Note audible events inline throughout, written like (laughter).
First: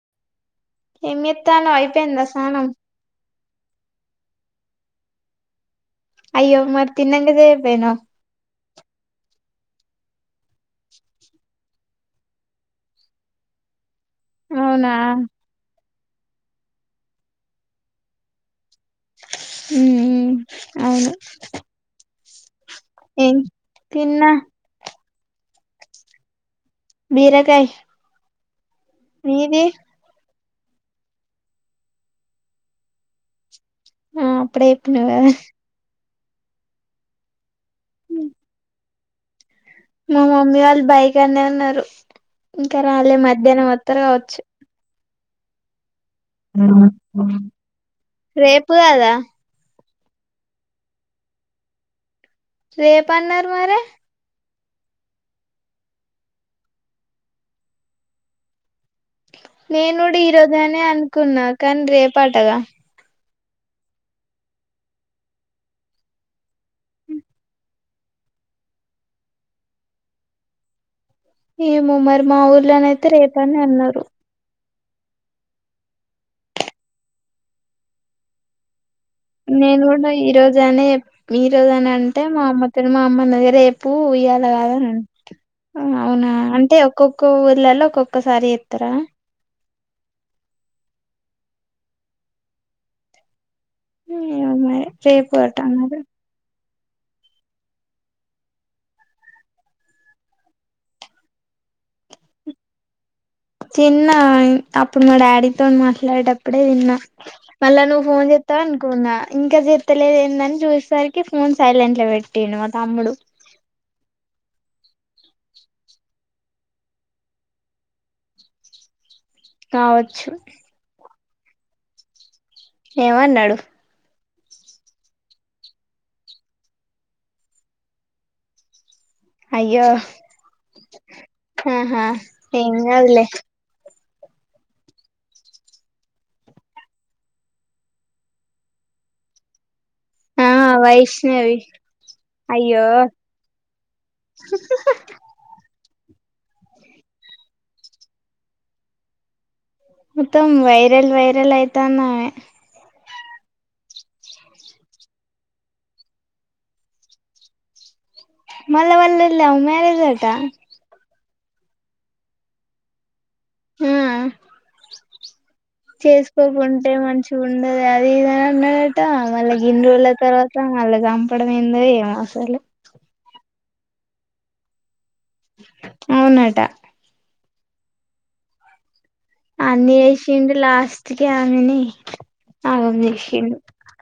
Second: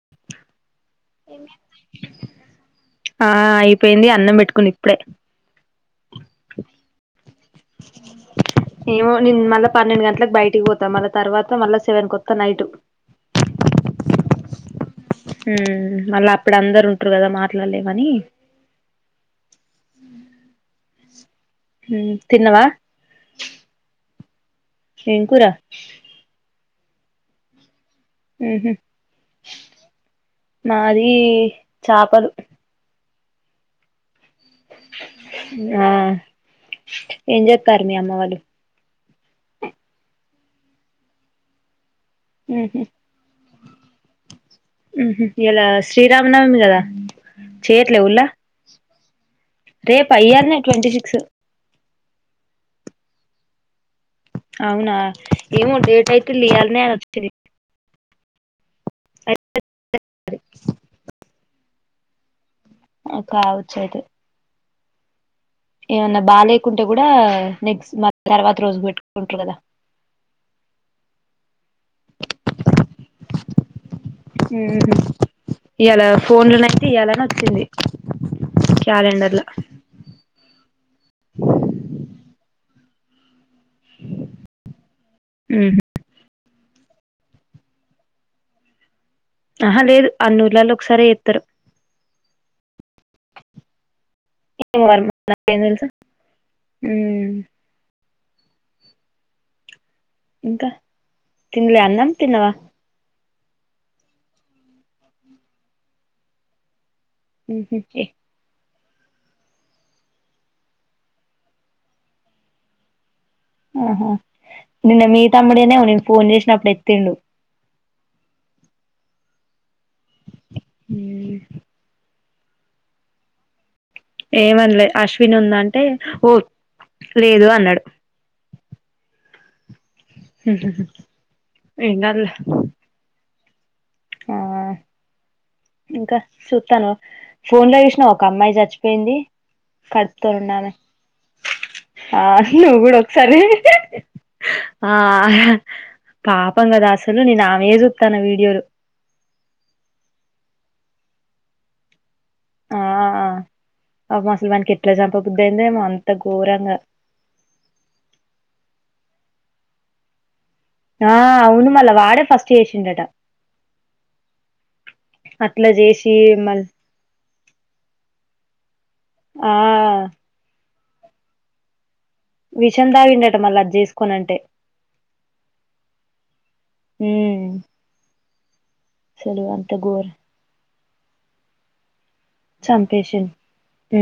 (unintelligible) ఏమ్ చేతానవ్ అయిపోయిందా స్నానం ఆ అయిపోయింది అన్నం పెట్టుకున్న ఇప్పుడే అయ్యో మరి తిన్నంక ఇది అయిపేయినవ్ ఏమో నేను మళ్ళా పన్నెండు గంటలకు బయటికి పోతా మళ్ళా తర్వాత మళ్ళా సెవెన్ కొత్తా నైట్ అవునా మళ్ళా అప్పుడు అందరూ ఉంటారు కదా మాట్లాడలేమని ఉమ్ ఉమ్ అవును ఉమ్ తిన్నవా ఏం తిన్నా ఏం కూర బీరకాయ్ ఉహు మీది మాది చాపలు ఆ అప్పుడే చేప్పినవ్ కదా ఏంజేత్ తారు మీ అమ్మ వాళ్ళు మా మమ్మీ వాళ్ళు బాయ్కాన్నే ఉన్నారు ఉహు ఇంకా రాలే మధ్యానం ఒత్తారు కావచ్చు ఉహు ఇయాల శ్రీరామనవమి కదా చేయట్లేవుల్లా అ రేపా ఇయ్యాలనే ట్వంటీ సిక్స్ రేపు అన్నారు మరి అవునా ఏమో డేట్ అయితే లియాలనే అని వచ్చింది నేను కూడు ఈరోజనే అనుకున్నా కానీ రేపాటగా కావచ్చు అయితే ఏమన్నా బా లేకుంటే కూడా నెక్స్ట్ మ తర్వాత రోజు పెట్టుకుంటారు కదా ఏమొమరి మా ఊర్ళన అయితే రేపని అన్నారు ఉమ్ ఇయాలా ఫోన్ లోనైతే ఇయలని వచ్చింది క్యాలెండర్ లో నేను కూడా ఈ రోజనే ఈ రోజనే అంటే మా అమ్మ తను మా అమ్మ అన్నదే రేపు ఉయ్యాల కాద అవునా అంటే ఒక్కక్కో ఊర్లలో ఒక్కొక్కసారి ఎత్తార ఆహా లేదు అన్ని ఊర్లలో ఒకసారి చెస్తారు అమాయి రేపు కట్టాన్నది హ్మ్మ్ ఇంకా తినలే అన్నాం తిన్నవా తిన్నా అప్పుడు మా డాడీతోని మాట్లాడేటప్పుడే దిన్నా మళ్ళా నువ్వు ఫోన్ చెత్తవ ను కున్నా ఇంకా చెత్తలేదు ఏందని చూసరికి ఫోన్ సైలెంట్ పెట్టటిండు మా తమ్ముడు ఆహా నిన్న మీ తమ్ముడనే నేను ఫోన్ చేసిన అప్పుడు ఎత్తిండు కావచ్చు హ్మ్మ్ ఏమన్నాడు ఏమనలే అశ్విన్ ఉందంటే ఓ లేదు అన్నాడు అయ్యో ఏం ఆహా కాదులే ఏం కాదులే ఆ ఇంకా చూస్తాను ఫోన్ లో చూసినా ఒక అమ్మాయి చచ్చిపోయింది కడుపుత ఆ ఉన్నా ఆమె వైష్ణవి ఆ నువ్వు అయ్యో కూడా ఒకసారి ఆ పాపం కదా అసలు నేను ఆమె చూస్తాను వీడియోలు ఉత్తమ్ వైరల్ వైరల్ అయితాన్నావే ఆ అ ముసలుమానికి ఎట్లా చంపకదు అయిందేమో అంత ఘోరంగా మళ్ళ వళ్ళది లవ్ మ్యారేజ్ ఆట ఆ అవును మళ్ళా వాడే ఫస్ట్ చేసిండట ఆ అట్లా చేసి మళ్ చేసుకోకుంటే మంచి ఉండదు అది ఇదని అన్నాడట మళ్ళ ఆ గన్ని రోజుల తర్వాత అలాగ చంపడం అయిందో ఏమో అసలు విషయం తాగిందట మళ్ళ అది చేసుకోనంటే అవునట హ అన్ని ఘోరం వేసిడు లాస్ట్ టి ఆమెని ఆగం చేసిండు చంపేసిండు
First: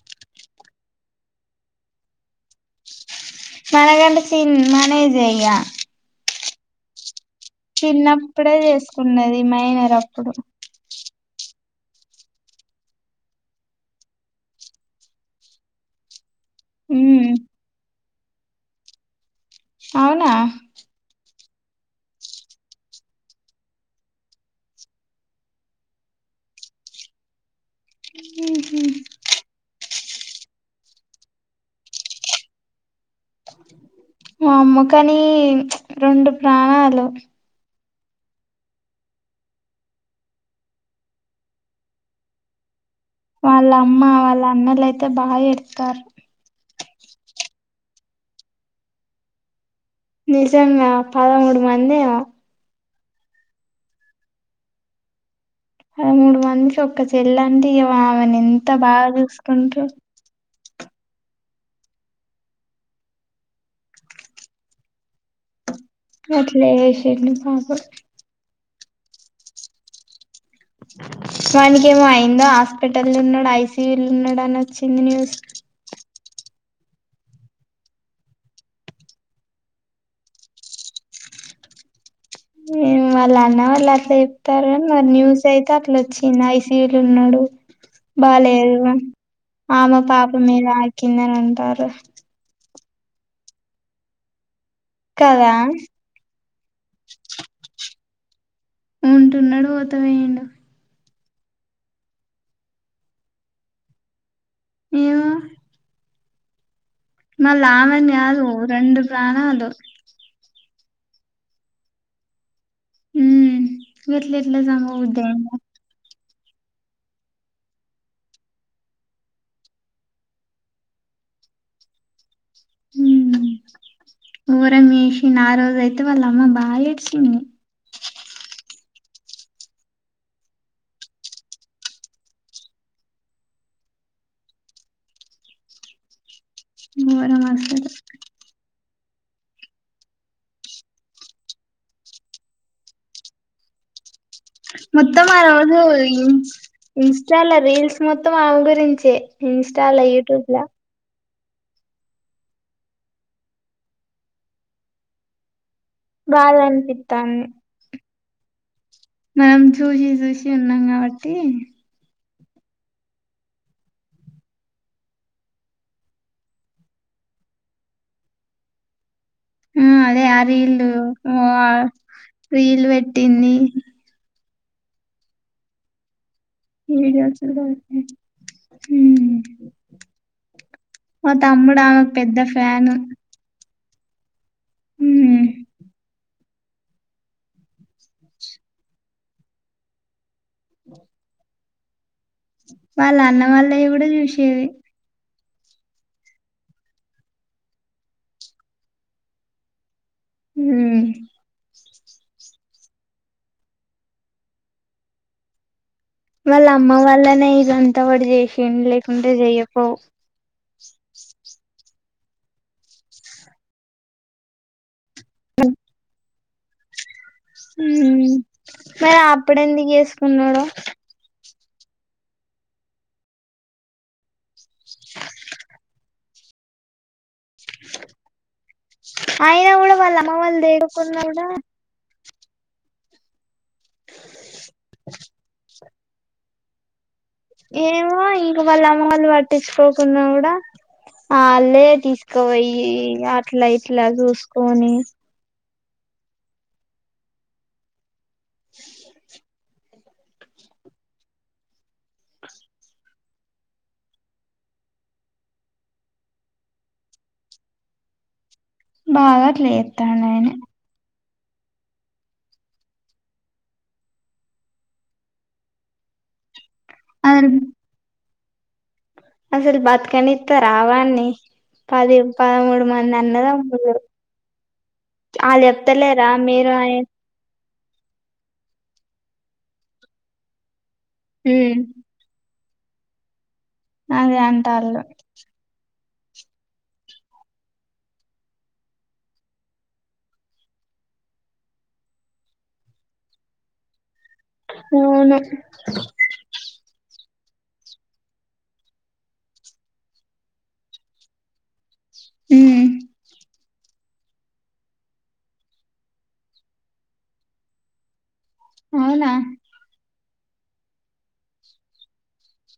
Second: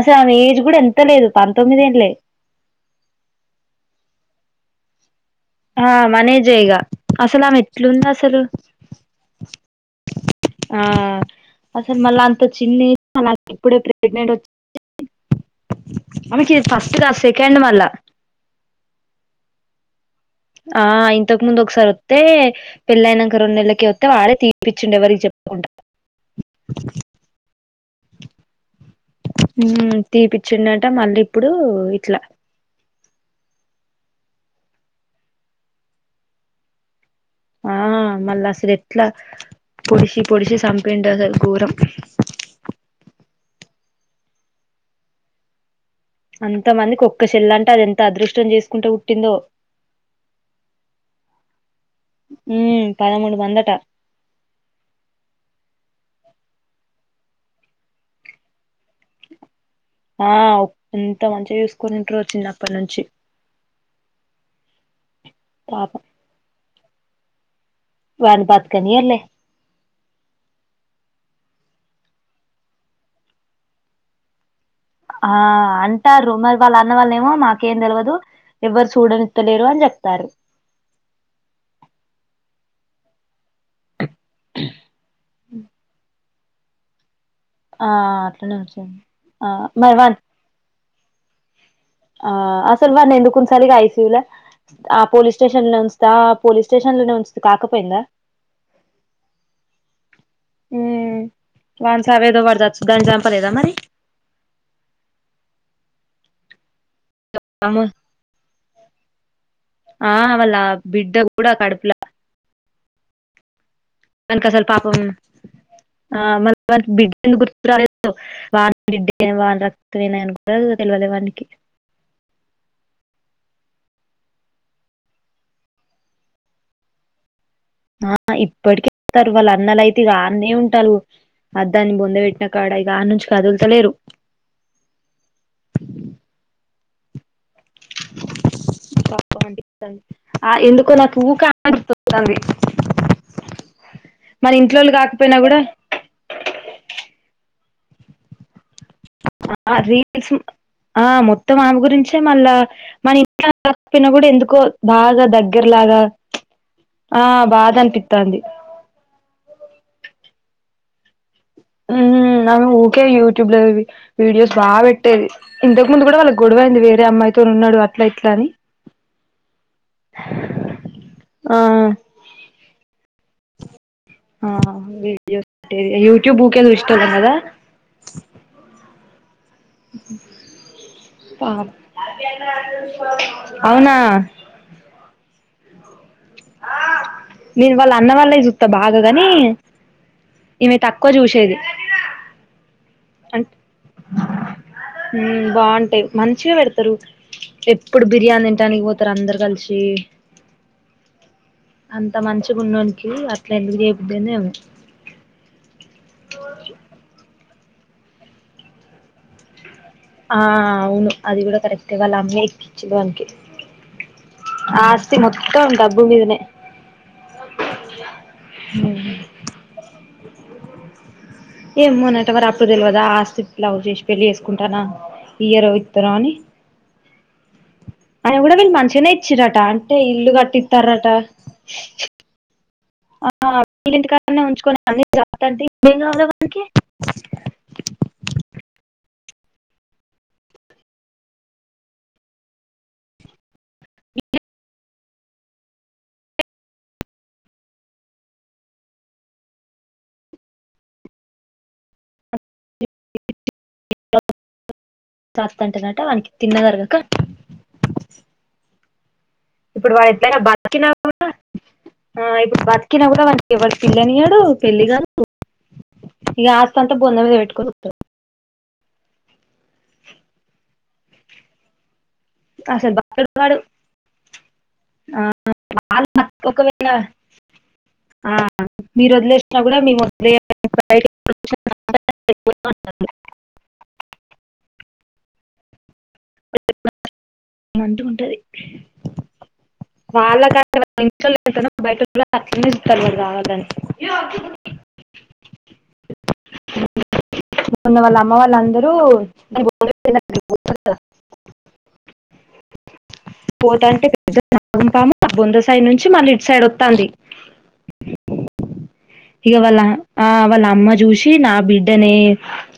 అసలు ఆ ఏజ్ కూడా ఎంత లేదు పంతొమ్మిద ఏంలే మన కంటన్ చిన మన ఏజే ఇగ ఆ మన ఏజ్ ఆ ఈగ చిన్నప్పుడే చేసుకున్నది మైనర్ అప్పుడు ఆ అసలు మళ్ళా అంత చిన్న ఇప్పుడే ప్రెగ్నెంట్ వచ్చి అకిది ఫస్ట్ క ఉమ్ సెకండ్ వాల్ల అవునా ఇంతక ముందు ఒకసారి వస్తే పెళ్ళయినాక రెండు నెలకి వస్తే వాడే తీపిచిండి ఎవరికి చెప్పుకుంట తీపిచ్చిం అంటే మళ్ళీ ఇప్పుడు ఇట్లా వామ్మో కని రెండు ప్రాణాలు ఆ మళ్ళా అసలు ఎట్లా పొడిసి పొడిసి చపిండ దొరం వాళ్ళ అమ్మ వాళ్ళ అమ్న్నలుయితే బాగా ఎడతారు అంత మందికి ఒక్క చెల్ల అంటే అది ఎంత అదృష్టం చేసుకుంటే పుట్టిందో నిజంగా పదమూడు మంది ఉమ్ పదమూడు వందట పదమూడు మందికి ఒక్క చెల్ల అంటే ఇ ఆమెన ఎంత అంత బాగా చూసుకుంటూ ఆ ఎంత మంచిగా చూసుకునింటారో చిన్ పాప గట్ల చేషిండు పాప వాని బతుక్ కనియార్లే వానికి ఏమో అయిందో హాస్పిటల్ ఉన్నాడు ఐసియూలు ఉన్నాడు అని వచ్చింది న్యూస్ ఆ అంటా రుమర్ వాళ్ళ అన్న వాళ్ళ ఏమో మాకేం తెలవదు ఎవ్వరు చూడనిత్తలేరు అని చెప్తారు. ఎం వాళ్ళ అన్న వాళ్ళు అట్లా చెప్తారుగాని ఆ న్యూస్ అయితే అట్లచ్చి నీన్న ఐసీయులో ఉన్నడు. ఆ అట్లనే బాలేదు ఉంచండి ఆ మరి ఆమే వాన్ పాప మీద (unintelligible) కిందనుంటారు ఆ అసలు వాడ్ని ఎందుకుంచాలిగ ఐసీయు లో ఆ పోలీస్ కదా స్టేషన్ లో ఉంచుతా పోలీస్ స్టేషన్ లోనే ఉంచుతే కాకపోయిందా ఉంటున్నాడు వొత్తవేయుండు ఉమ్ వాన్ సావేదో వాడ్ సచ్చ్ దాన్ని చంపలేదా మరి ఏమో మళ్ళ అమ్మో ఆమెన్ కాదు రెండు ప్రాణలు ఆ వాళ్ళ బిడ్డ కూడా కడపులా ఊ ఎట్ల ఎట్ల అసలు సంప పాపం బుద్ధి అయ్యిందో ఆ మల్ల వానికి బిడ్డ ఎందుకు గుర్తు రాలేదో వానీ బిడ్డే వానీ రక్తమేనని కూడా తెలవలే వానికి హూ గోరంచేసిన ఆరోజయితే వాళ్ళ అమ్మ బాగా ఏడ్చింది. ఆ ఇప్పటికి అత్తరు వాళ్ళ అన్నలయితే ఇగ ఆన్నే ఉంటలు అ దాన్ని బొంద పెట్టిన కాడ ఇక ఆడ్ నుంచి కదుల్తలేరు గోరం అస త ఆ ఎందుకో నాకు (unintelligible) కాకపోయినా కూడా మొత్తమారోజు ఇన్స్ ఇన్స్టాలో రీల్ మొత్తం ఆమె గురించే ఇన్స్టాలో యూట్యూబ్ల త్తం ఆమె గురించే మళ్ళా మన (unintelligible) కప్పిన కూడా ఎందుకో బాగా దగ్గర లాగా బాధ ఆ అనిపిత్తాంది బాద అనిపిత్ త్తాంది. మనం చూసి చూసి ఉన్నాం కాబట్ ఊ న్నాను ఊకే యూట్యూబ్ లో వీడి వీడియోస్ బాగ్పెట్టేది ఇంతకు ముందు కూడా వాళ్ళకి గొడవైంది వేరే అమ్మాయితో ఉన్నాడు అట్ల ఇట్ల అని ఆ అదే ఆ రీల్ ఆ రీల్ వెట్ తింది వీడియోస్ యూ టబ్ ఊకె చూస్నాం కాద వీడియోస్ కూడా పెట్టింది ఉమ్ మా పా తమ్ముడు ఆమెకు పెద్ద ఫ్యాను అవునా ఉమ్ నేను వాళ్ళ అన్న వాళ్ళవి చూస్తా బాగా కని ఈమె తక్కువ చూసేది వాళ్ళ అం అన్న వాళ్ళవి కూడా చూసేది బాగుంటాయి మంచిగా పెడతారు ఎప్పుడు బిర్యానీ తంటానికి పోతారు అందరు కలిసి హ అంత మంచిగా ఉండనికి అట్లా ఎందుకు చేబద్దేనేేమ వాళ్ అమ్మ వల్లనే జంత వాడి చేసిన్ లేకుంటే చే ఆ అవును అది కూడా కరెక్ట్ వాళ్ళ అమ్మ ఎక్కించంది వానికి ఆ ఆస్తి మొత్తం డబ్బు మీదనే మరి అప్పుడెందుకు చేసుకున్నాడు ఏం మో నెట వర అప్పుడు ఇల్వదా ఆస్తిలావరు చేసి పెళ్లిసు కుంటానా ఈయరో రో అని అయిన కూడా వీళ్ళు చిన ఇచిరాట అయినా కూడా అంటే వాళ్ళ ఇల్లు అమ్మ వాళ్ళు కట్టిస్తారట తేకున్నా కూడా పీల్ళ ఇంటికా ఉంచుకొని అన్ని జస్తండి బెంగావల (unintelligible) ఏమో ఇంకా వాళ్ళ అమ్మ వాళు పట్టించుకోకుంన్నా కూడా వాళ్ళే తీసుకోవయి ఇట్లా ఇట్లా చూసుకొని (inaudible) చస్త అంటనట వాకి తిన్నది అరగక బాగా అట్లా ఇప్పుడు వాళ్ళ చేత్తాండు ఎట్లయినా ఆయన బతికినపు ఆ ఇప్పుడు బతికినా కూడా అ ఎవడు పిల్ల నియ్యాడు పెళ్ళి కాదు ఇక అంత బోంద మీ అసలు వెయిట్ అసలు బతకనుతార వాన్ని పాదేవ పదమూడు అసలు మంది బతకడు వాడు అన్నదమ్ములు ఆ, వాళు వాళ్ళు చెప్తలేరా బతక- మీరు ఒకవేళ ఆయ ఆ మీరు వదిలేసినా కూడా మేము వలే హ్మ్మ్ (unintelligible) అదే అంటళ్ళు (unintelligible) ఏమిటీ ఏమిటి వాళ్ళ కా బయట కూడా అట్ ఇస్తారు, కావాలంటే అవునా మొన్న వాళ్ళ అమ్మ వాళ్ళ అందరూ హుమ్ పోత అంటే ఎం పామో ఆ గుంట సైడ్ నుంచి మళ్ళ ఇటు సైడ్ వస్తుంది. అవునా ఆ వాళ్ళ అమ్మ చూసి నా బిడ్డనే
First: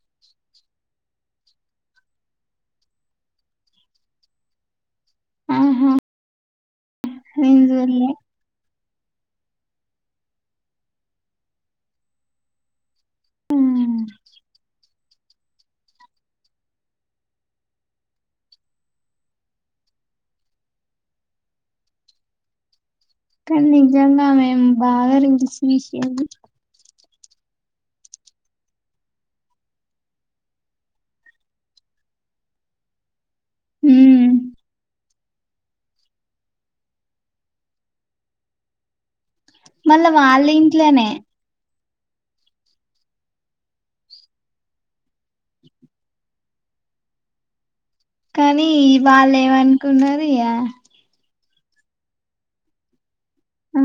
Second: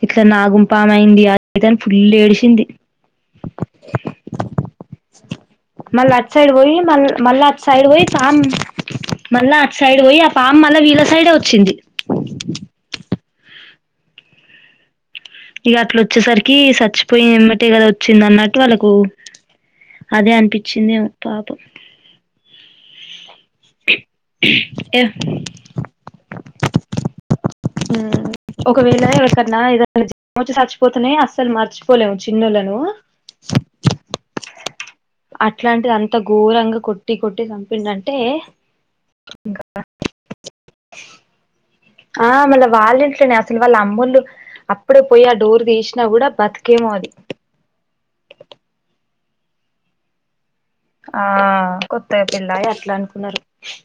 ఇట్లా నాగుంపాము అయింది, అనుకొన్ని ఫుల్ ఏడిచింది. ఆహా మళ్ళీ సైడ్ పోయి మళ్ మళ్ళా నేను సైడ్ పోయి చూడలే సామ్ మళ్ళా అటు సైడ్ పోయి ఆ పాము మళ్ళా వీళ్ళ సైడే వచ్చింది. ఉహు ఇక అట్లా వచ్చేసరికి చచ్చిపోయి వేమటేకదా వచ్చింది, అన్నట్టు వాళ్ళకు అదే అనిపించిందేమో పాపం, కానీ నిజంగా ఆమె ఏ బాగా రిల్స్ తీసింది. ఒకవేళ ఎవరికన్నా వచ్చి చచ్చిపోతునే అస్సలు మర్చిపోలేము చిన్నోలను, హు అట్లాంటిది అంత ఘోరంగా కొట్టి కొట్టి చంపిండ అంటే మళ్ళా వాళ్ళ ఇంట్లోనే ఆ మళ్ళీ వాళ్ళ ఇంట్లోనే అసలు వాళ్ళ అమ్మళ్లు అప్పుడే పోయి ఆ డోర్ తీసినా కూడా బతికేమో అది, కానీ వాళ్ళు ఏమనుకున్నరు ఇగా ఆ కొత్త గా పెళ్లి అయి అట్లా అనుకున్నారు. ఆ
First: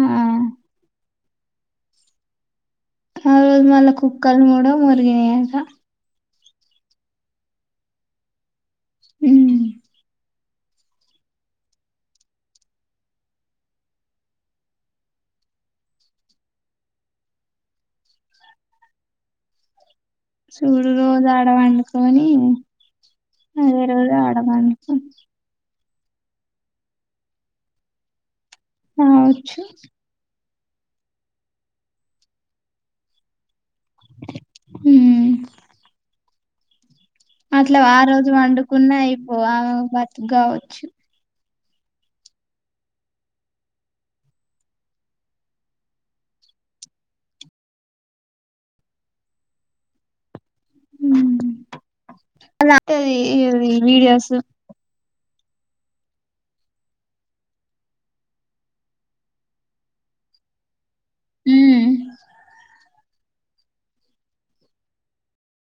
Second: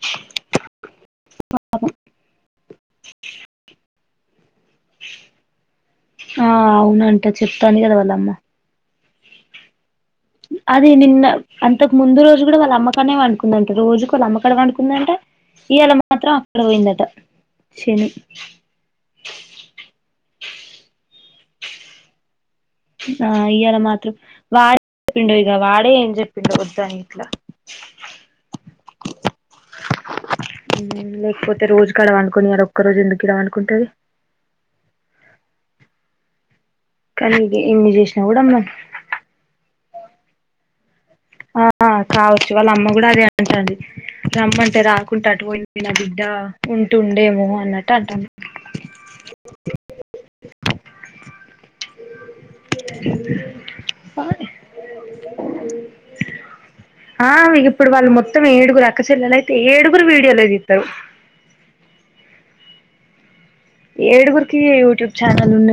(unintelligible) ఆ రోజు మళ్ళ కుక్కలు కూడా మొరిగిన్నాయి, అంట ఆ అవునంట చెప్తాది, కదా వాళ్ళ అమ్మ ఉ అది నిన్న అంతకు ముందు రోజు కూడా వాళ్ళ అమ్మకాడనే పండుకుందంట రోజుకు వాళ్ళ, అమ్మకాడ పండుకుందంట ఇవాళ మాత్రం అక్కడ పోయిందట, శని సూడు రోజు ఆడ పండుకొన్ని, ఆ ఇయాలా మాత్రం వండుకొని వాడికి వాడి ఎం చెప్పిండో వద్దు అన్ని గిట్ల కావొచ్చు, లేకపోతే రోజు గాడా పండుకున్ని ఇడా ఒక్క రోజు ఎందుకు ఇడా పండుకున్న, కుంటది. అట్ల ఇన్ని ఆ చేసినా రోజు కూడా మ పండుకున్నా అయిపోవు, ఆమె గావోచ్చు, ఆ కావచ్చు వాళ్ళ అమ్మ కూడా అదే అంటాందీ అమ్మ అంటే రాకుంటే అటు పోయింది నా బిడ్డ ఉంటుండేమో అన్నట్టు అంటాను ఉమ్ అ వీడియోస్ ఆ ఇప్పుడు వాళ్ళు మొత్తం ఏడుగురు అక్కచల్లెలు అయితే ఏడుగురు వీడియోలే దిస్తారు హమ్ ఏడుగురికి ూట్యూబ్ ఛానల్ ఉన్